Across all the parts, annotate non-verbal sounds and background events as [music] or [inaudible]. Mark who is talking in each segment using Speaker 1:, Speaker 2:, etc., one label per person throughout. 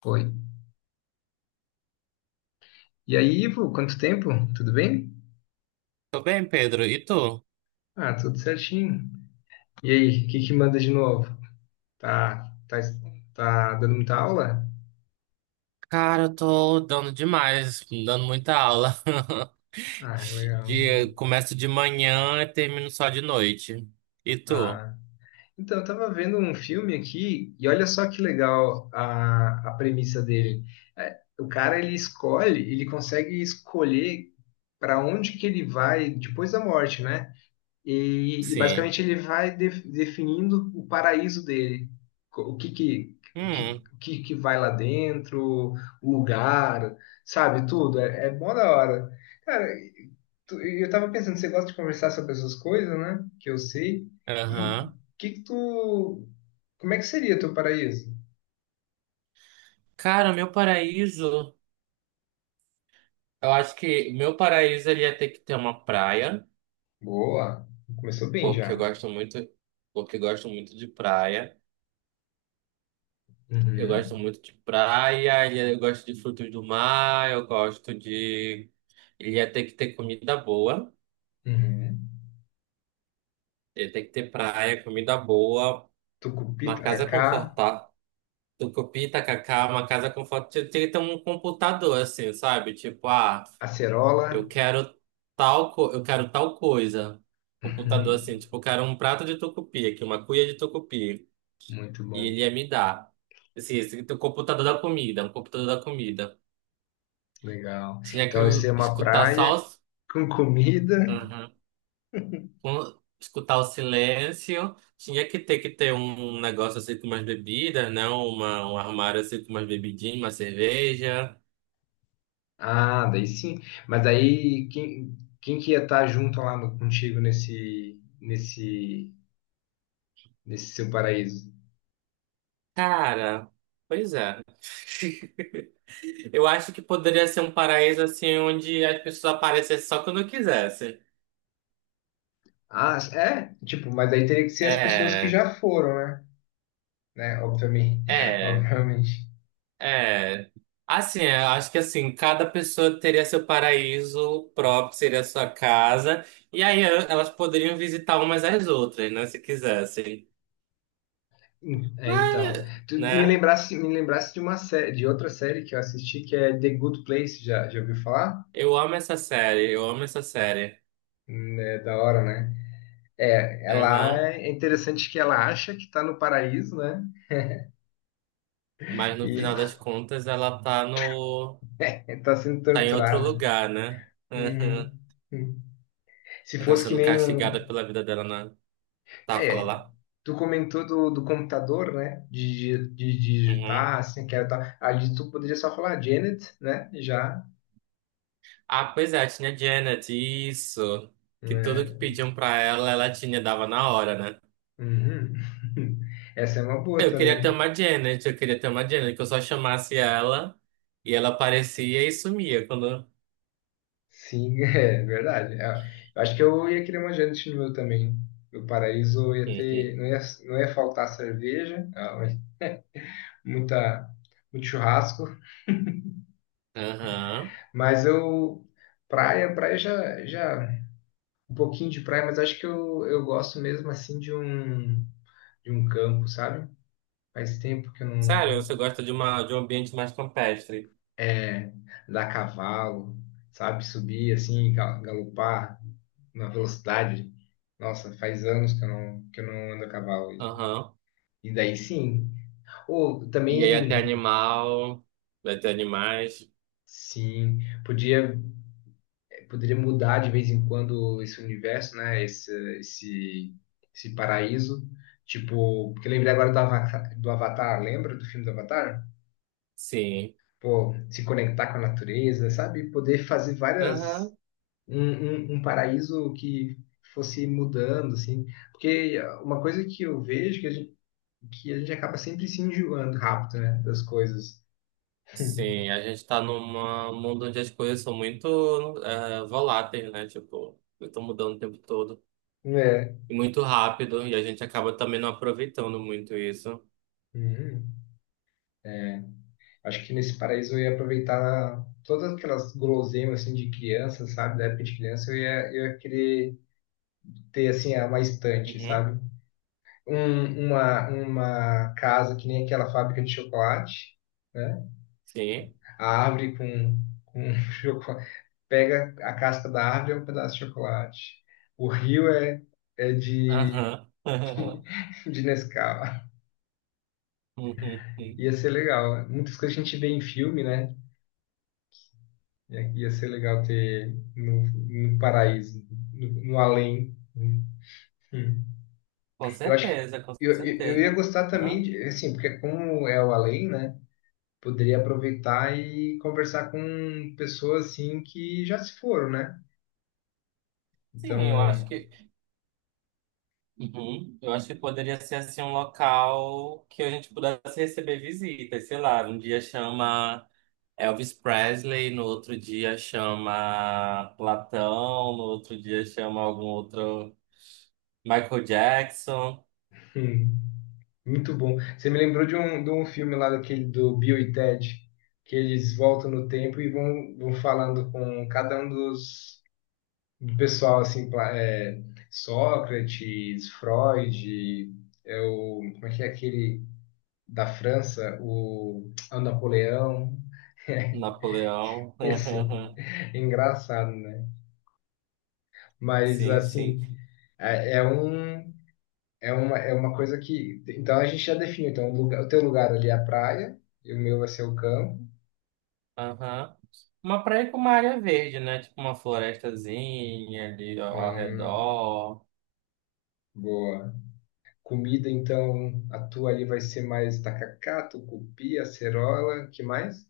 Speaker 1: Foi. E aí, Ivo, quanto tempo? Tudo bem?
Speaker 2: Tô bem, Pedro. E tu?
Speaker 1: Ah, tudo certinho. E aí, o que que manda de novo? Tá, tá, tá dando muita aula?
Speaker 2: Cara, eu tô dando demais, dando muita aula. [laughs]
Speaker 1: Ah, legal.
Speaker 2: De, começo de manhã e termino só de noite. E tu?
Speaker 1: Ah, então, eu tava vendo um filme aqui e olha só que legal a premissa dele. É, o cara, ele escolhe, ele consegue escolher para onde que ele vai depois da morte, né? E
Speaker 2: Sim.
Speaker 1: basicamente ele vai definindo o paraíso dele. O que que, o que,
Speaker 2: Hum,
Speaker 1: o que que vai lá dentro, o lugar, sabe, tudo. É, é mó da hora. Cara, e eu tava pensando, você gosta de conversar sobre essas coisas, né? Que eu sei. E o
Speaker 2: aham.
Speaker 1: que que tu. Como é que seria teu paraíso?
Speaker 2: Cara, meu paraíso. Eu acho que meu paraíso ele ia ter que ter uma praia,
Speaker 1: Boa, começou bem
Speaker 2: porque eu
Speaker 1: já.
Speaker 2: gosto muito, porque eu gosto muito de praia. Eu
Speaker 1: Uhum.
Speaker 2: gosto muito de praia, e eu gosto de frutos do mar, eu gosto de. Ele ia ter que ter comida boa.
Speaker 1: Uhum.
Speaker 2: Ele tem que ter praia, comida boa,
Speaker 1: Tucupi,
Speaker 2: uma casa
Speaker 1: tacacá,
Speaker 2: confortável. Tucupi, tacacá, uma casa confortável. Tem que ter um computador, assim, sabe? Tipo, eu
Speaker 1: acerola.
Speaker 2: quero tal, eu quero tal coisa. Computador,
Speaker 1: Uhum.
Speaker 2: assim, tipo, eu quero um prato de tucupi aqui, uma cuia de tucupi.
Speaker 1: Muito
Speaker 2: E
Speaker 1: bom.
Speaker 2: ele ia me dar. Assim, esse, o computador da comida, um computador da comida.
Speaker 1: Legal.
Speaker 2: Tinha que
Speaker 1: Então, isso é uma
Speaker 2: escutar só
Speaker 1: praia com comida.
Speaker 2: os... escutar o silêncio. Tinha que ter um negócio assim com umas bebidas, né? Uma, um armário assim com umas bebidinhas, uma cerveja.
Speaker 1: Ah, daí sim. Mas daí quem que ia estar junto lá no- contigo nesse seu paraíso?
Speaker 2: Cara, pois é. [laughs] Eu acho que poderia ser um paraíso assim onde as pessoas aparecessem só quando quisessem.
Speaker 1: Ah, é? Tipo, mas daí teria que ser as pessoas que
Speaker 2: É,
Speaker 1: já foram, né? Né? Obviamente. [laughs]
Speaker 2: é,
Speaker 1: Obviamente.
Speaker 2: é. Assim, eu acho que assim, cada pessoa teria seu paraíso próprio, seria a sua casa, e aí elas poderiam visitar umas às outras, né, se quisessem.
Speaker 1: É, então.
Speaker 2: Mas,
Speaker 1: Tu me
Speaker 2: né?
Speaker 1: lembrasse, me lembrasse de uma série, de outra série que eu assisti, que é The Good Place. Já ouviu falar?
Speaker 2: Eu amo essa série, eu amo essa série.
Speaker 1: É da hora, né? É, ela
Speaker 2: Aham.
Speaker 1: é interessante, que ela acha que está no paraíso, né?
Speaker 2: Mas no
Speaker 1: E
Speaker 2: final das contas ela tá no.
Speaker 1: está sendo
Speaker 2: Tá em outro
Speaker 1: torturada.
Speaker 2: lugar, né?
Speaker 1: Uhum.
Speaker 2: Aham.
Speaker 1: Uhum. Se
Speaker 2: Ela tá
Speaker 1: fosse que
Speaker 2: sendo
Speaker 1: nem
Speaker 2: castigada
Speaker 1: um.
Speaker 2: pela vida dela na. Tá, fala
Speaker 1: É,
Speaker 2: lá.
Speaker 1: tu comentou do computador, né? De
Speaker 2: Uhum.
Speaker 1: digitar, assim, que era tal. Ali tu poderia só falar Janet, né? E já.
Speaker 2: Ah, pois é, tinha Janet, isso. Que tudo que
Speaker 1: Né?
Speaker 2: pediam pra ela, ela tinha, dava na hora, né?
Speaker 1: Uhum. [laughs] Essa é uma boa
Speaker 2: Eu queria ter
Speaker 1: também.
Speaker 2: uma Janet, eu queria ter uma Janet, que eu só chamasse ela e ela aparecia e sumia quando.
Speaker 1: Sim, [laughs] é verdade. É, eu acho que eu ia querer uma Janet no meu também. No paraíso eu ia ter.
Speaker 2: [laughs]
Speaker 1: Não ia faltar cerveja. Ah, muita, muito churrasco.
Speaker 2: Aham.
Speaker 1: Mas eu, praia um pouquinho de praia, mas acho que eu gosto mesmo assim de um campo, sabe? Faz tempo que eu não,
Speaker 2: Sério, você gosta de, uma, de um ambiente mais campestre.
Speaker 1: é, dar cavalo, sabe? Subir assim, galopar na velocidade. Nossa, faz anos que eu não ando a cavalo.
Speaker 2: Aham.
Speaker 1: E daí sim. Ou
Speaker 2: E aí até
Speaker 1: também,
Speaker 2: animal, vai ter animais.
Speaker 1: sim, podia poderia mudar de vez em quando esse universo, né? Esse, Esse paraíso. Tipo, porque eu lembrei agora do Avatar, lembra do filme do Avatar?
Speaker 2: Sim.
Speaker 1: Pô, se conectar com a natureza, sabe? Poder fazer várias.
Speaker 2: Aham.
Speaker 1: Um, Um paraíso que fosse mudando, assim. Porque uma coisa que eu vejo que a gente acaba sempre se enjoando rápido, né? Das coisas.
Speaker 2: Sim, a gente tá num mundo onde as coisas são muito voláteis, né? Tipo, estão mudando o tempo todo.
Speaker 1: É.
Speaker 2: E muito rápido. E a gente acaba também não aproveitando muito isso.
Speaker 1: Uhum. Acho que nesse paraíso eu ia aproveitar todas aquelas guloseimas assim de criança, sabe? Da época de criança eu ia querer ter assim uma estante,
Speaker 2: Uhum.
Speaker 1: sabe? Uma casa que nem aquela fábrica de chocolate, né?
Speaker 2: Sim.
Speaker 1: A árvore com [laughs] chocolate. Pega a casca da árvore é um pedaço de chocolate. O rio é de,
Speaker 2: Aham. [laughs]
Speaker 1: [laughs] de Nescau.
Speaker 2: Uhum. Uhum.
Speaker 1: Ia ser legal. Muitas coisas que a gente vê em filme, né? Ia ser legal ter no, no paraíso, no, no além. Né? Hum.
Speaker 2: Com
Speaker 1: Eu acho que
Speaker 2: certeza, com
Speaker 1: eu ia
Speaker 2: certeza.
Speaker 1: gostar também
Speaker 2: Aham.
Speaker 1: de, assim, porque como é o além, né? Poderia aproveitar e conversar com pessoas assim que já se foram, né?
Speaker 2: Sim, eu acho
Speaker 1: Então,
Speaker 2: que uhum. Eu acho que poderia ser assim um local que a gente pudesse receber visitas, sei lá, um dia chama Elvis Presley, no outro dia chama Platão, no outro dia chama algum outro Michael Jackson,
Speaker 1: hum, muito bom. Você me lembrou de um filme lá daquele do Bill e Ted, que eles voltam no tempo e vão falando com cada um dos do pessoal assim, é, Sócrates, Freud, é o, como é que é aquele da França, o, ah, o Napoleão,
Speaker 2: Napoleão.
Speaker 1: [laughs] e assim,
Speaker 2: [laughs]
Speaker 1: é engraçado, né? Mas
Speaker 2: Sim, sim.
Speaker 1: assim, é, é um é uma coisa que então a gente já definiu, então o lugar, o teu lugar ali é a praia, e o meu vai ser o campo.
Speaker 2: Aham. Uma praia com uma área verde, né? Tipo uma florestazinha ali ao
Speaker 1: Hum,
Speaker 2: redor.
Speaker 1: boa. Comida, então, a tua ali vai ser mais tacacá, tucupi, acerola, que mais?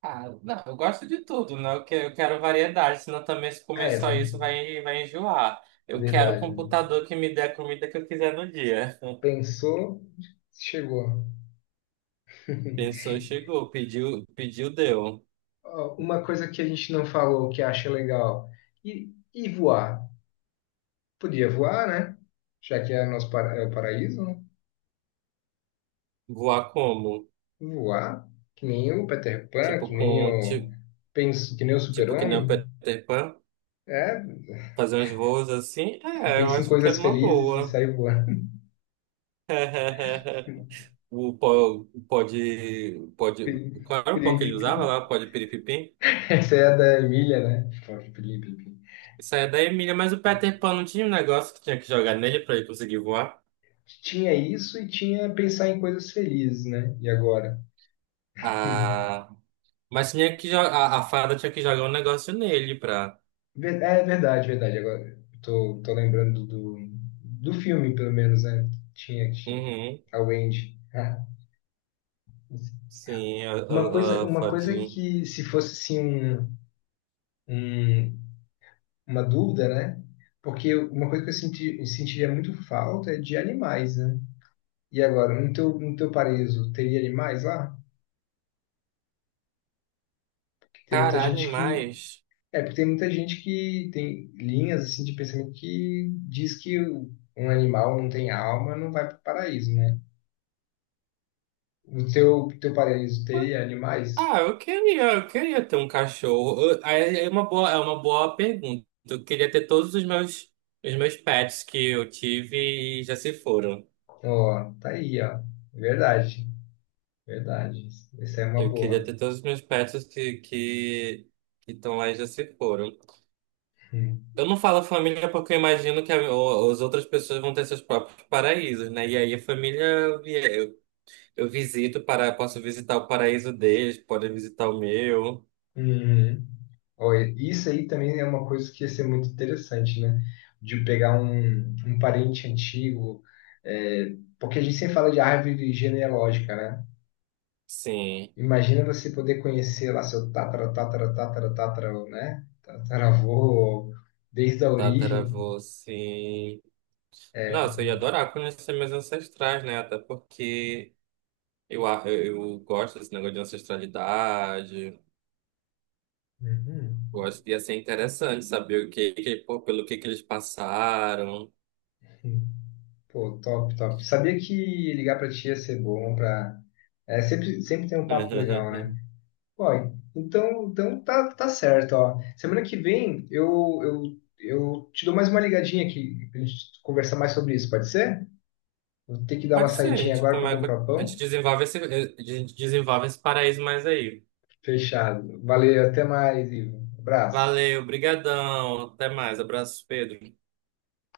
Speaker 2: Ah, não, eu gosto de tudo, né? Eu quero variedade, senão também se
Speaker 1: Ah,
Speaker 2: comer
Speaker 1: é,
Speaker 2: só
Speaker 1: velho.
Speaker 2: isso vai, vai enjoar. Eu quero o
Speaker 1: Verdade, mano.
Speaker 2: computador que me dê a comida que eu quiser no dia.
Speaker 1: Pensou, chegou. [laughs]
Speaker 2: Pensou, chegou, pediu, pediu, deu.
Speaker 1: Ó, uma coisa que a gente não falou que acha legal. E voar? Podia voar, né? Já que é nosso é o paraíso, né?
Speaker 2: Voar como?
Speaker 1: Voar. Que nem o Peter Pan,
Speaker 2: Tipo
Speaker 1: que nem
Speaker 2: com
Speaker 1: o,
Speaker 2: tipo,
Speaker 1: penso, que nem o
Speaker 2: tipo que nem o
Speaker 1: Super-Homem.
Speaker 2: Peter Pan,
Speaker 1: É, [laughs]
Speaker 2: fazer uns voos assim? É, eu
Speaker 1: pensa em
Speaker 2: acho que
Speaker 1: coisas
Speaker 2: era uma
Speaker 1: felizes e
Speaker 2: boa.
Speaker 1: sai voando. [laughs]
Speaker 2: [laughs] O pó, pó de,
Speaker 1: Pilim,
Speaker 2: qual era o pó
Speaker 1: pilim,
Speaker 2: que ele usava
Speaker 1: pilim.
Speaker 2: lá? O pó de piripipim?
Speaker 1: Essa é a da Emília, né? Pilim, pilim, pilim.
Speaker 2: Isso aí é da Emília, mas o Peter Pan não tinha um negócio que tinha que jogar nele pra ele conseguir voar?
Speaker 1: Tinha isso e tinha pensar em coisas felizes, né? E agora? [laughs]
Speaker 2: Ah, mas tinha que jogar, a fada tinha que jogar um negócio nele pra.
Speaker 1: É verdade, verdade. Agora tô lembrando do, do filme, pelo menos, né? Tinha, tinha.
Speaker 2: Uhum,
Speaker 1: A Wendy. Ah.
Speaker 2: sim, a
Speaker 1: Uma coisa
Speaker 2: fadinha.
Speaker 1: que, se fosse assim, um- uma dúvida, né? Porque uma coisa que eu senti, eu sentiria muito falta é de animais, né? E agora, no teu paraíso, teria animais lá? Porque tem muita
Speaker 2: Caralho,
Speaker 1: gente que.
Speaker 2: mas.
Speaker 1: É, porque tem muita gente que tem linhas assim de pensamento que diz que um animal não tem alma, não vai para o paraíso, né? O teu parente teria animais?
Speaker 2: Ah, eu queria ter um cachorro. É é uma boa pergunta. Eu queria ter todos os meus pets que eu tive e já se foram.
Speaker 1: Ó, tá aí, ó. Verdade, verdade. Essa é uma
Speaker 2: Eu queria
Speaker 1: boa.
Speaker 2: ter todos os meus pets que estão lá e já se foram.
Speaker 1: Hum.
Speaker 2: Eu não falo família porque eu imagino que as outras pessoas vão ter seus próprios paraísos, né? E aí a família eu visito para posso visitar o paraíso deles, podem visitar o meu.
Speaker 1: Uhum. Ó, isso aí também é uma coisa que ia ser muito interessante, né? De pegar um, um parente antigo, é, porque a gente sempre fala de árvore genealógica, né?
Speaker 2: Sim,
Speaker 1: Imagina você poder conhecer lá seu tatara, tatara, tatara, tatara, né? Tataravô, desde a origem.
Speaker 2: tataravô, sim. Nossa, eu
Speaker 1: É.
Speaker 2: ia adorar conhecer meus ancestrais, né? Até porque eu gosto desse negócio de ancestralidade.
Speaker 1: Uhum.
Speaker 2: Gosto, ia ser interessante saber o que, que pô, pelo que eles passaram.
Speaker 1: Uhum. Pô, top, top. Sabia que ligar pra ti ia ser bom pra. É, sempre, sempre tem um papo legal, né?
Speaker 2: [laughs]
Speaker 1: Ó, então, tá certo, ó. Semana que vem eu te dou mais uma ligadinha aqui pra gente conversar mais sobre isso, pode ser? Vou ter que dar uma
Speaker 2: Pode ser,
Speaker 1: saidinha
Speaker 2: tipo,
Speaker 1: agora pra
Speaker 2: mas
Speaker 1: comprar
Speaker 2: a gente
Speaker 1: pão.
Speaker 2: desenvolve esse, a gente desenvolve esse paraíso mais aí.
Speaker 1: Fechado. Valeu, até mais, Ivo. Abraço.
Speaker 2: Valeu, brigadão, até mais, abraços, Pedro.